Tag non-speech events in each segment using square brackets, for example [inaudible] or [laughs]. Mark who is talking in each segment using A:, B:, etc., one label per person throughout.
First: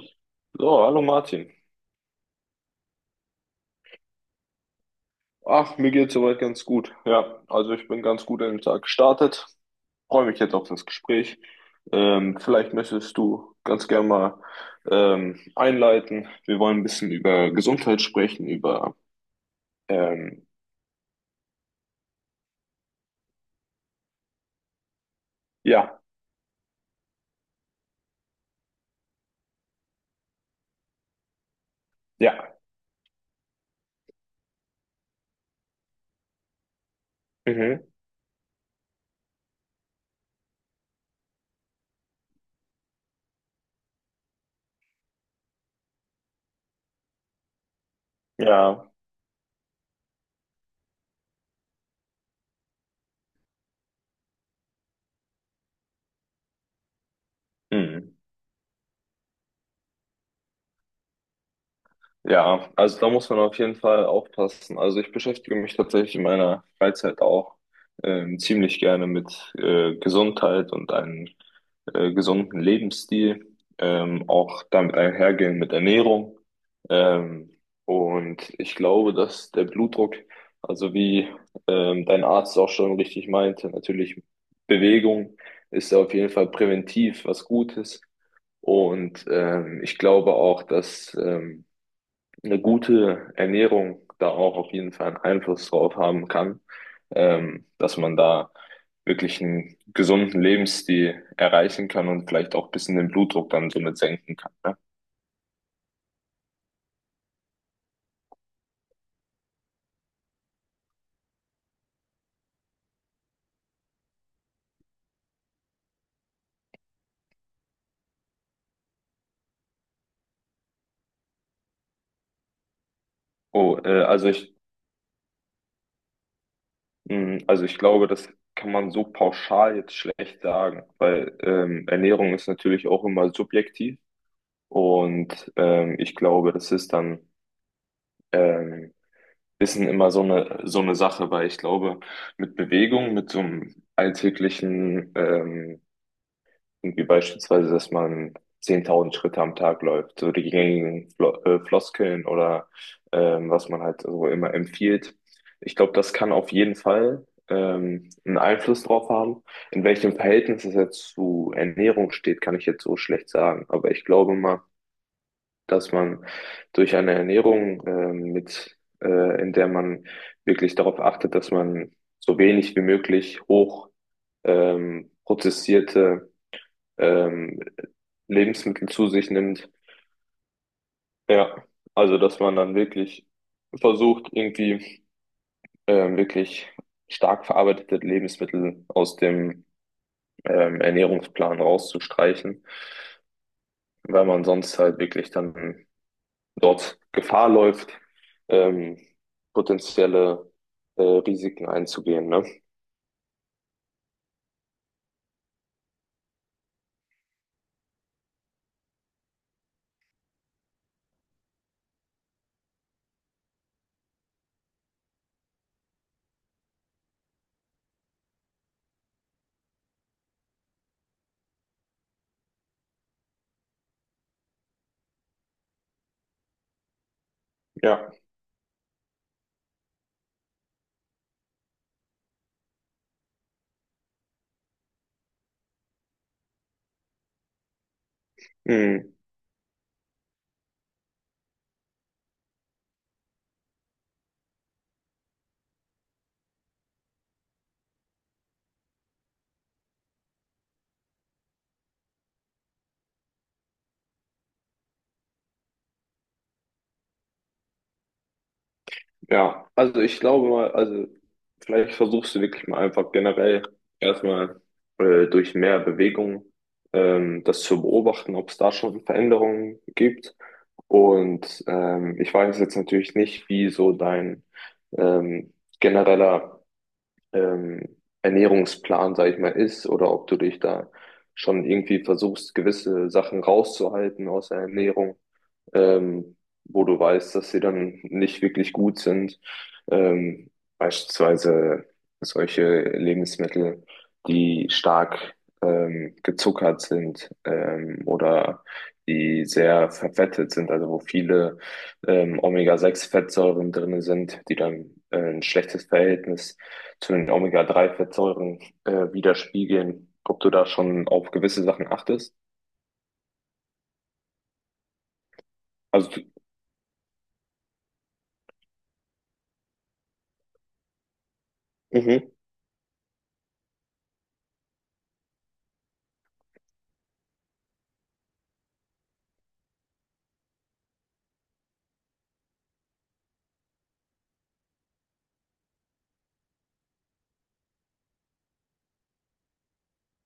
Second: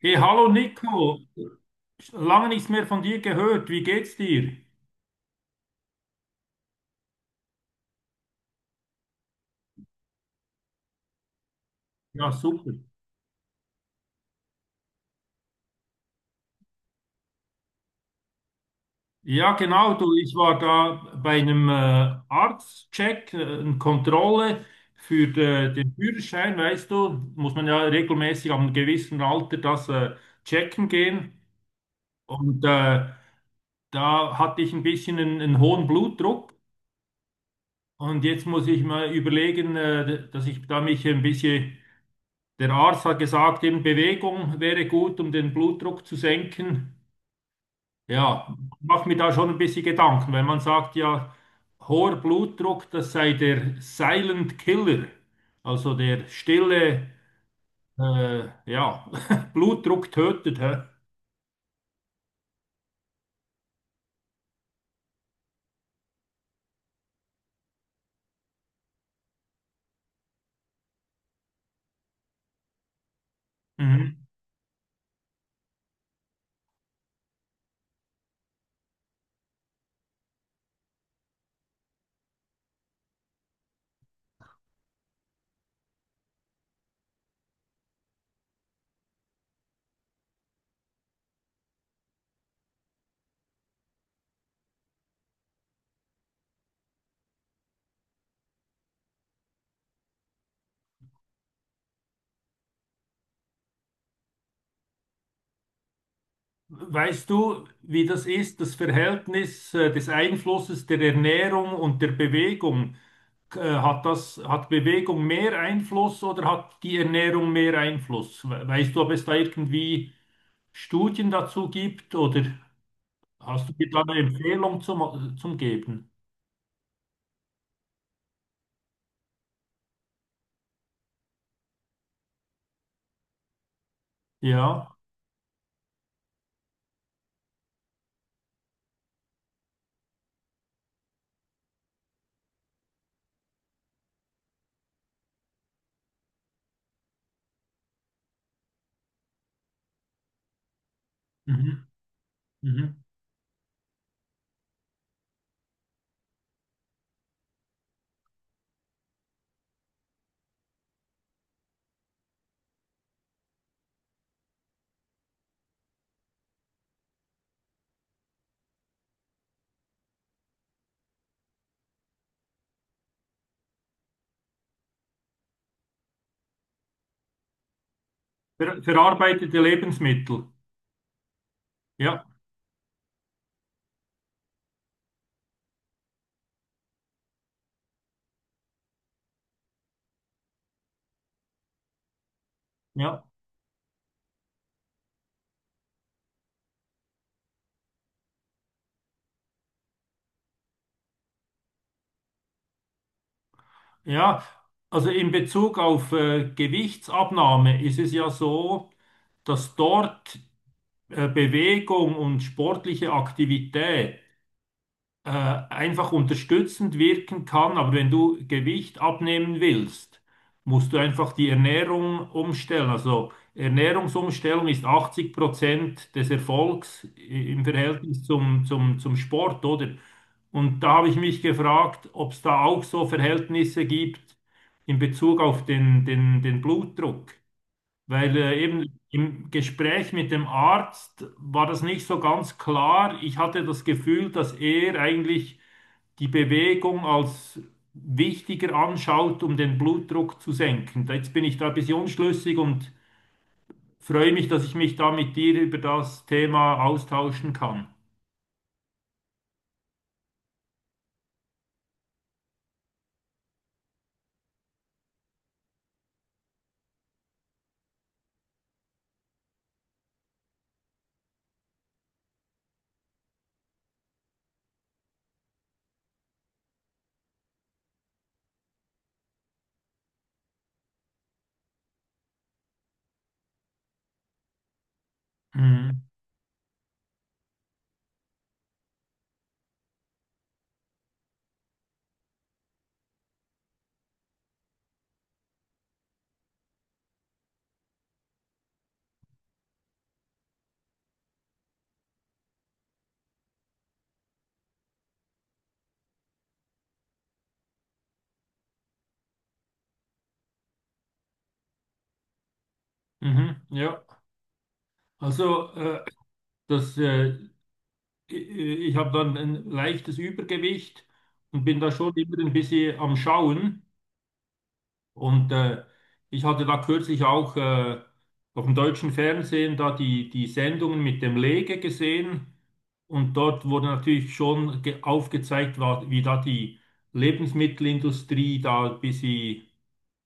A: Hey, hallo
B: So, hallo
A: Nico,
B: Martin.
A: lange nichts mehr von dir gehört. Wie geht's dir?
B: Ach, mir geht's soweit ganz gut. Ja, also ich bin ganz gut in den Tag gestartet. Freue mich jetzt auf das Gespräch.
A: Ja, super.
B: Vielleicht möchtest du ganz gerne mal einleiten. Wir wollen ein bisschen über Gesundheit sprechen, über
A: Ja, genau, du, ich
B: ähm,
A: war da bei einem Arztcheck, eine Kontrolle für den
B: ja,
A: Führerschein, weißt du, muss man ja regelmäßig am gewissen Alter das checken gehen.
B: ja.
A: Und da hatte ich ein bisschen einen hohen Blutdruck,
B: Mhm.
A: und jetzt muss ich mal überlegen, dass ich da mich ein bisschen. Der Arzt hat gesagt, eben Bewegung wäre gut, um den Blutdruck zu senken. Ja,
B: Ja.
A: macht mir da schon ein bisschen Gedanken, weil man sagt ja, hoher Blutdruck, das sei der Silent Killer, also der stille,
B: Mhm.
A: ja, [laughs] Blutdruck tötet. Hä?
B: Ja, also da muss man auf jeden Fall aufpassen. Also ich beschäftige mich tatsächlich in meiner Freizeit auch ziemlich gerne mit Gesundheit und einem gesunden Lebensstil,
A: Mhm.
B: auch damit einhergehen mit Ernährung. Ähm, und ich glaube, dass der Blutdruck, also wie dein Arzt auch schon richtig meinte, natürlich Bewegung ist auf jeden Fall präventiv was Gutes. Und ich glaube auch, dass eine gute Ernährung da auch auf jeden Fall einen Einfluss drauf haben kann, dass man da wirklich einen gesunden Lebensstil erreichen kann und vielleicht auch ein bisschen den Blutdruck dann somit senken kann. Ne?
A: Weißt du, wie das ist, das Verhältnis des Einflusses der Ernährung und der Bewegung? Hat das, hat Bewegung mehr Einfluss oder hat die Ernährung mehr Einfluss? Weißt du, ob es da irgendwie Studien dazu gibt oder hast du
B: Oh,
A: dir da
B: äh,
A: eine
B: also ich,
A: Empfehlung zum Geben?
B: also ich glaube, das kann man so pauschal jetzt schlecht sagen, weil Ernährung ist natürlich auch immer subjektiv
A: Ja.
B: und ich glaube, das ist dann ähm, Wissen immer so eine Sache, weil ich glaube, mit Bewegung, mit so einem alltäglichen, irgendwie beispielsweise, dass man 10.000 Schritte am Tag läuft, so die gängigen
A: Mhm.
B: Floskeln oder
A: Mhm.
B: was man halt so immer empfiehlt. Ich glaube, das kann auf jeden Fall einen Einfluss drauf haben. In welchem Verhältnis es jetzt zu Ernährung steht, kann ich jetzt so schlecht sagen. Aber ich glaube mal, dass man durch eine Ernährung in der man wirklich darauf achtet, dass man so wenig wie möglich hoch prozessierte ähm, Lebensmittel zu sich
A: Verarbeitete
B: nimmt.
A: Lebensmittel.
B: Ja, also
A: Ja,
B: dass man dann wirklich versucht, irgendwie wirklich stark verarbeitete Lebensmittel aus dem Ernährungsplan rauszustreichen,
A: ja.
B: weil man sonst halt wirklich dann dort Gefahr läuft, ähm, potenzielle Risiken einzugehen, ne?
A: Ja, also in Bezug auf Gewichtsabnahme ist es ja so, dass dort Bewegung und sportliche Aktivität äh, einfach unterstützend wirken kann, aber wenn du Gewicht abnehmen willst, musst du einfach die Ernährung umstellen. Also Ernährungsumstellung ist 80% des Erfolgs im
B: Ja.
A: Verhältnis zum Sport, oder? Und da habe ich mich gefragt, ob es da auch so Verhältnisse gibt in Bezug auf den Blutdruck. Weil eben
B: Hm,
A: im Gespräch mit dem Arzt war das nicht so ganz klar. Ich hatte das Gefühl, dass er eigentlich die Bewegung als wichtiger anschaut, um den Blutdruck zu senken. Jetzt bin ich da ein bisschen unschlüssig und freue mich, dass ich mich da mit dir über das Thema austauschen kann.
B: ja, also ich glaube mal, also vielleicht versuchst du wirklich mal einfach generell erstmal durch mehr Bewegung das zu beobachten, ob es da schon Veränderungen gibt. Und ich weiß jetzt natürlich nicht, wie so dein ähm, genereller ähm, Ernährungsplan, sag ich mal, ist oder ob du dich da schon irgendwie versuchst, gewisse Sachen rauszuhalten aus der Ernährung,
A: Mhm.
B: ähm, wo du weißt, dass sie dann nicht wirklich gut sind. Ähm, Beispielsweise solche Lebensmittel, die stark gezuckert sind, oder die sehr verfettet sind, also wo viele omega sechs fettsäuren drinne sind, die dann ein schlechtes Verhältnis zu den omega drei fettsäuren widerspiegeln. Ob du da schon auf gewisse Sachen achtest?
A: Mhm. Ja, also
B: Also,
A: das, äh, ich habe dann ein leichtes Übergewicht und bin da schon
B: mhm,
A: immer ein bisschen am Schauen. Und ich hatte da kürzlich auch auf dem deutschen Fernsehen da die Sendungen mit dem Lege gesehen. Und dort wurde natürlich schon aufgezeigt, wie da die Lebensmittelindustrie da ein bisschen,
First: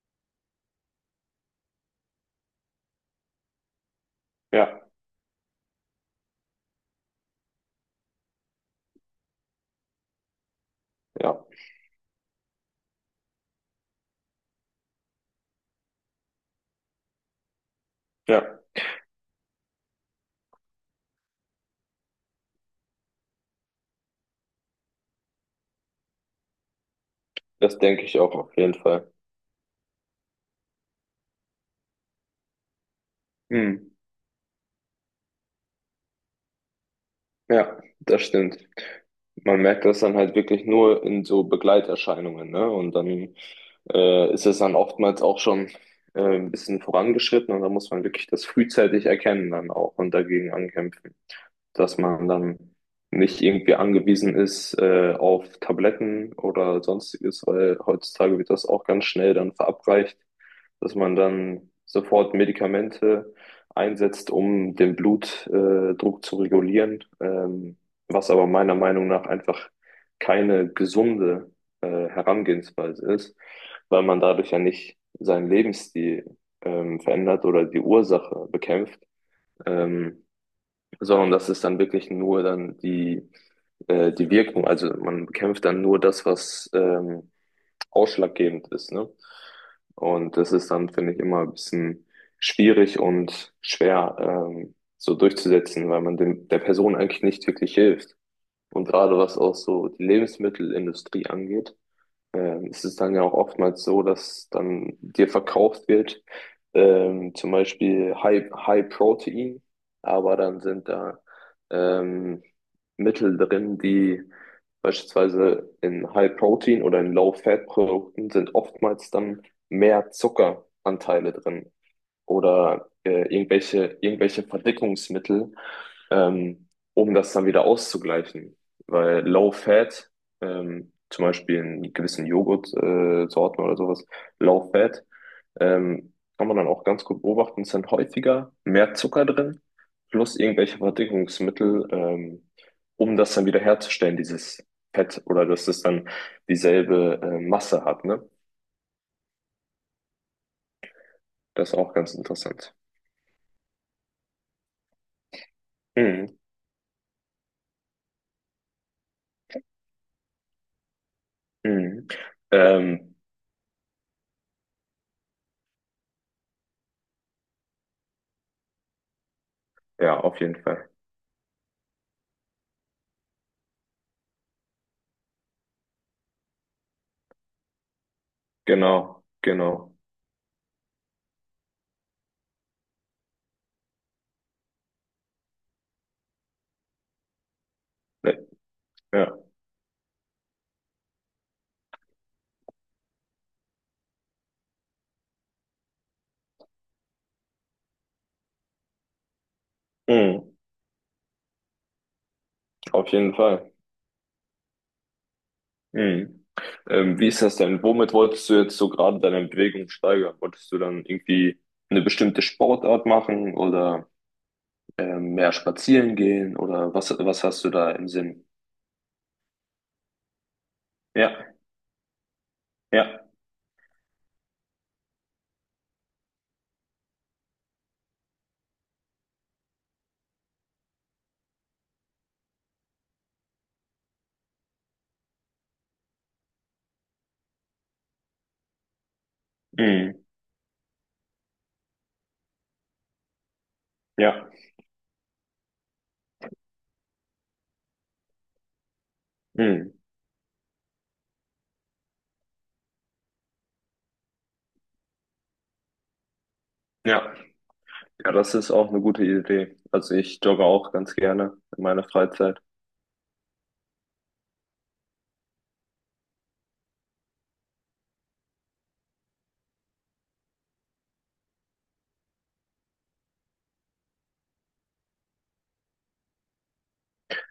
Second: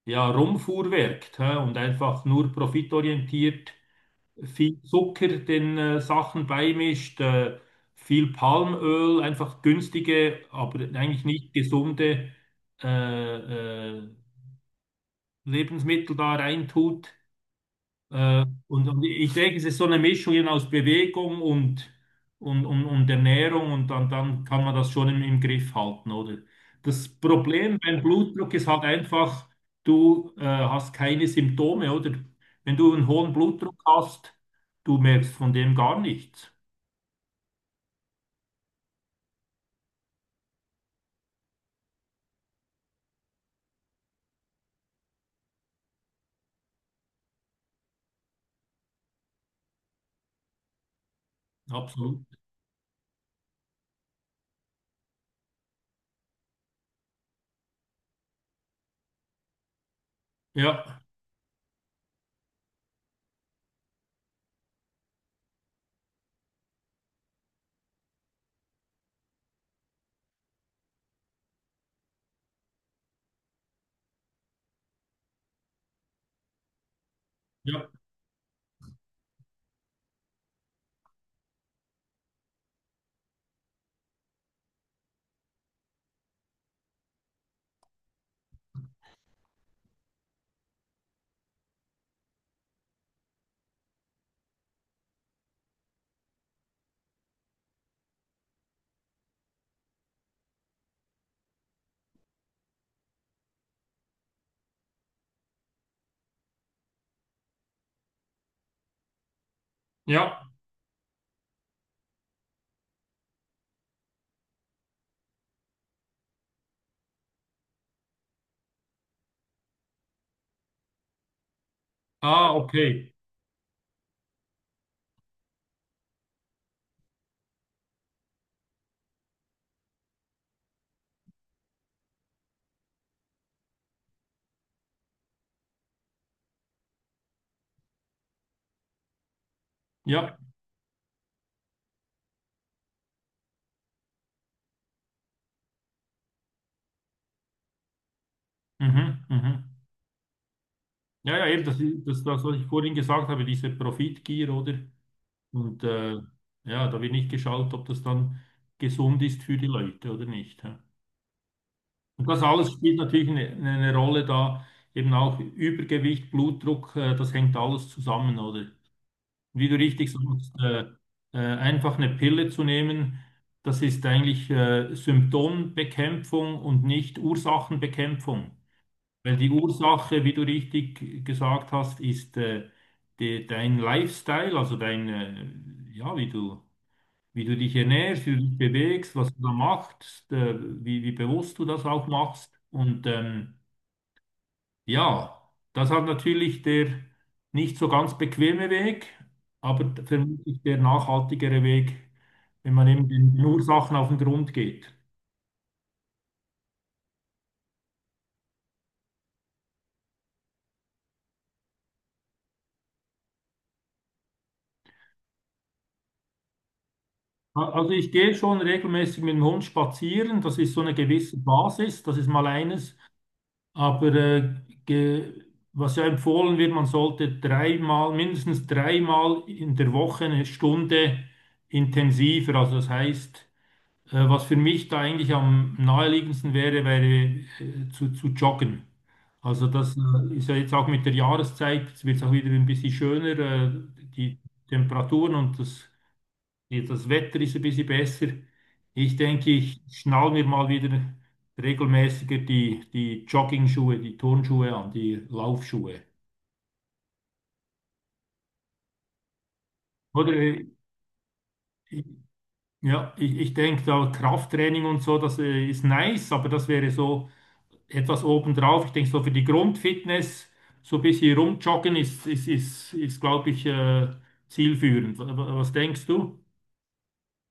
A: ja, rumfuhrwerkt, hä? Und einfach nur profitorientiert viel
B: ja,
A: Zucker den Sachen beimischt, viel Palmöl, einfach günstige, aber eigentlich
B: ja,
A: nicht gesunde äh, äh, Lebensmittel da reintut.
B: ja.
A: Und ich denke, es ist so eine Mischung eben aus Bewegung und Ernährung, und dann, dann kann man das schon im Griff halten, oder? Das Problem
B: Das
A: beim
B: denke ich auch
A: Blutdruck
B: auf
A: ist
B: jeden
A: halt
B: Fall.
A: einfach, du hast keine Symptome, oder? Wenn du einen hohen Blutdruck
B: Hm.
A: hast, du merkst von dem gar nichts.
B: Ja, das stimmt. Man merkt das dann halt wirklich nur in so Begleiterscheinungen, ne? Und dann ist es dann oftmals auch schon ein bisschen vorangeschritten und da muss man wirklich das frühzeitig erkennen dann auch und dagegen ankämpfen, dass
A: Absolut.
B: man dann nicht irgendwie angewiesen ist auf Tabletten oder sonstiges, weil heutzutage wird das auch ganz schnell dann verabreicht, dass
A: Ja,
B: man dann sofort Medikamente einsetzt, um den Blutdruck Druck zu regulieren, was aber meiner Meinung nach einfach keine gesunde Herangehensweise ist, weil man dadurch ja nicht seinen Lebensstil verändert oder die
A: ja,
B: Ursache bekämpft, ähm, sondern das ist dann wirklich nur dann die Wirkung. Also man bekämpft dann nur das, was ausschlaggebend ist, ne? Und das ist dann, finde ich, immer ein bisschen schwierig und schwer, so durchzusetzen, weil man dem, der Person eigentlich nicht wirklich hilft. Und gerade was auch so die Lebensmittelindustrie angeht, es ist dann ja auch oftmals so, dass dann dir verkauft wird, zum Beispiel High Protein, aber
A: ja.
B: dann sind da ähm, Mittel drin, die beispielsweise in High Protein oder in Low Fat Produkten sind, oftmals dann mehr Zuckeranteile drin
A: Ah,
B: oder
A: okay.
B: irgendwelche Verdickungsmittel, ähm, um das dann wieder auszugleichen. Weil Low Fat, zum Beispiel in gewissen Joghurtsorten Sorten oder sowas, Low Fat, kann man dann auch ganz gut beobachten, ist dann häufiger mehr Zucker drin, plus
A: Ja,
B: irgendwelche Verdickungsmittel, um das dann wieder herzustellen, dieses Fett, oder dass es dann dieselbe Masse hat, ne?
A: mhm, mhm. Ja, ja, eben,
B: Das ist
A: das,
B: auch
A: ist-
B: ganz
A: das, das, was ich
B: interessant.
A: vorhin gesagt habe, diese Profitgier, oder? Und
B: Mhm.
A: ja, da wird nicht geschaut, ob das dann gesund ist für die Leute oder nicht, hä?
B: Mhm.
A: Und das alles spielt
B: Ähm,
A: natürlich eine Rolle da, eben auch Übergewicht, Blutdruck, das hängt alles zusammen, oder? Wie du richtig
B: ja, auf
A: sagst,
B: jeden Fall.
A: einfach eine Pille zu nehmen, das ist eigentlich Symptombekämpfung und nicht Ursachenbekämpfung.
B: Genau,
A: Weil die
B: genau.
A: Ursache, wie du richtig gesagt hast, ist dein Lifestyle, also dein, ja, wie du dich ernährst, wie
B: Ne,
A: du dich bewegst, was
B: ja,
A: du da machst, wie, wie bewusst du das auch machst. Und ja, das hat natürlich der nicht so ganz bequeme Weg, aber
B: mhm,
A: vermutlich der nachhaltigere Weg, wenn man eben
B: auf jeden
A: den
B: Fall.
A: Ursachen auf den Grund geht.
B: Mhm. Wie ist das denn? Womit wolltest du jetzt so gerade deine Bewegung steigern? Wolltest du dann irgendwie eine bestimmte Sportart machen oder mehr spazieren gehen oder was, was hast du
A: Also
B: da im
A: ich gehe
B: Sinn?
A: schon regelmäßig mit dem Hund spazieren, das ist so eine gewisse
B: Ja,
A: Basis, das ist mal eines.
B: ja,
A: Aber ge, was ja empfohlen wird, man sollte dreimal, mindestens dreimal in der Woche eine Stunde intensiver. Also das heißt, was für mich da eigentlich am naheliegendsten wäre, wäre zu joggen. Also das
B: mhm,
A: ist ja jetzt auch mit der Jahreszeit, jetzt wird es auch wieder ein bisschen schöner, die
B: ja,
A: Temperaturen und das. Jetzt das Wetter ist ein bisschen besser. Ich denke, ich
B: mhm,
A: schnall mir mal wieder regelmäßiger die Jogging-Schuhe, die Turnschuhe an, die Laufschuhe.
B: ja. Ja, das ist auch eine gute Idee. Also
A: Oder
B: ich jogge auch ganz gerne in meiner
A: ich-
B: Freizeit.
A: ja, ich denke, da Krafttraining und so, das ist nice, aber das wäre so etwas obendrauf. Ich denke, so für die Grundfitness, so ein bisschen rumjoggen ist, glaube ich, zielführend. Was denkst du?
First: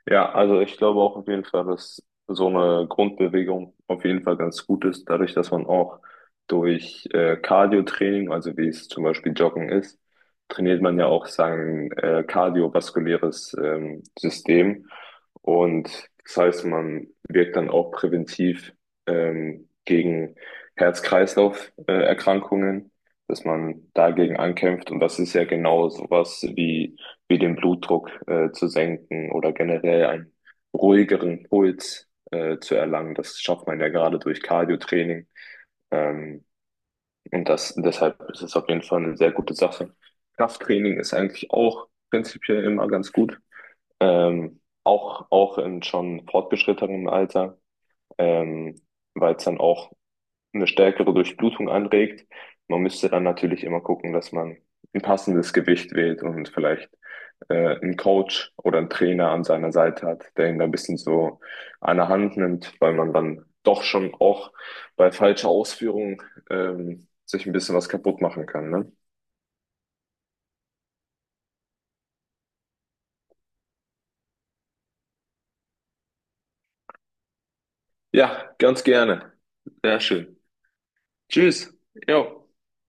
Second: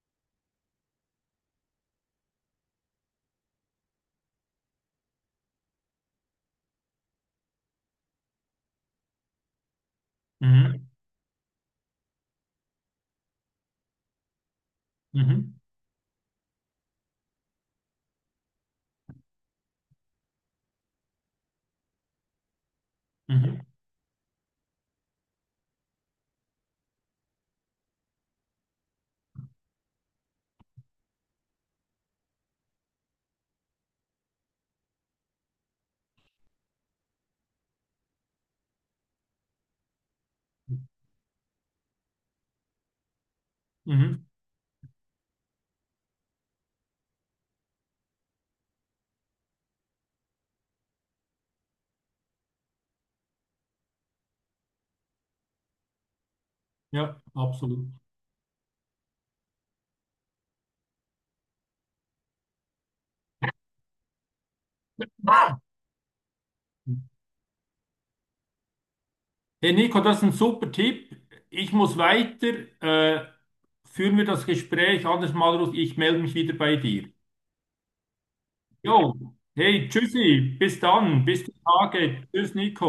B: Ja, also ich glaube auch auf jeden Fall, dass so eine Grundbewegung auf jeden Fall ganz gut ist, dadurch, dass man auch durch Cardio-Training, also wie es zum Beispiel Joggen ist, trainiert
A: Mhm.
B: man ja auch sein kardiovaskuläres System.
A: Mhm.
B: Und das heißt, man wirkt dann auch präventiv gegen Herz-Kreislauf-Erkrankungen, dass
A: Mhm.
B: man dagegen ankämpft. Und das ist ja genau sowas wie wie den Blutdruck zu senken oder generell einen ruhigeren Puls zu erlangen. Das schafft man ja gerade durch Cardio-Training. Ähm, Deshalb ist es auf jeden Fall eine sehr gute Sache. Krafttraining ist eigentlich auch prinzipiell immer ganz gut.
A: Mhm.
B: Auch, auch in schon fortgeschrittenem Alter, ähm, weil es dann auch eine stärkere Durchblutung anregt. Man müsste dann natürlich immer gucken, dass man ein passendes Gewicht wählt und vielleicht
A: Ja, absolut.
B: einen Coach oder einen Trainer an seiner Seite hat, der ihn da ein bisschen so an der Hand nimmt, weil man dann doch schon auch bei falscher Ausführung sich ein bisschen was kaputt machen kann. Ne?
A: Hey Nico, das ist ein super Tipp. Ich muss weiter. Äh, führen wir das Gespräch anders mal raus. Ich melde mich wieder bei dir.
B: Ja, ganz
A: Jo,
B: gerne.
A: hey,
B: Sehr schön.
A: tschüssi, bis dann, bis die
B: Tschüss.
A: Tage.
B: Jo.
A: Tschüss, Nico.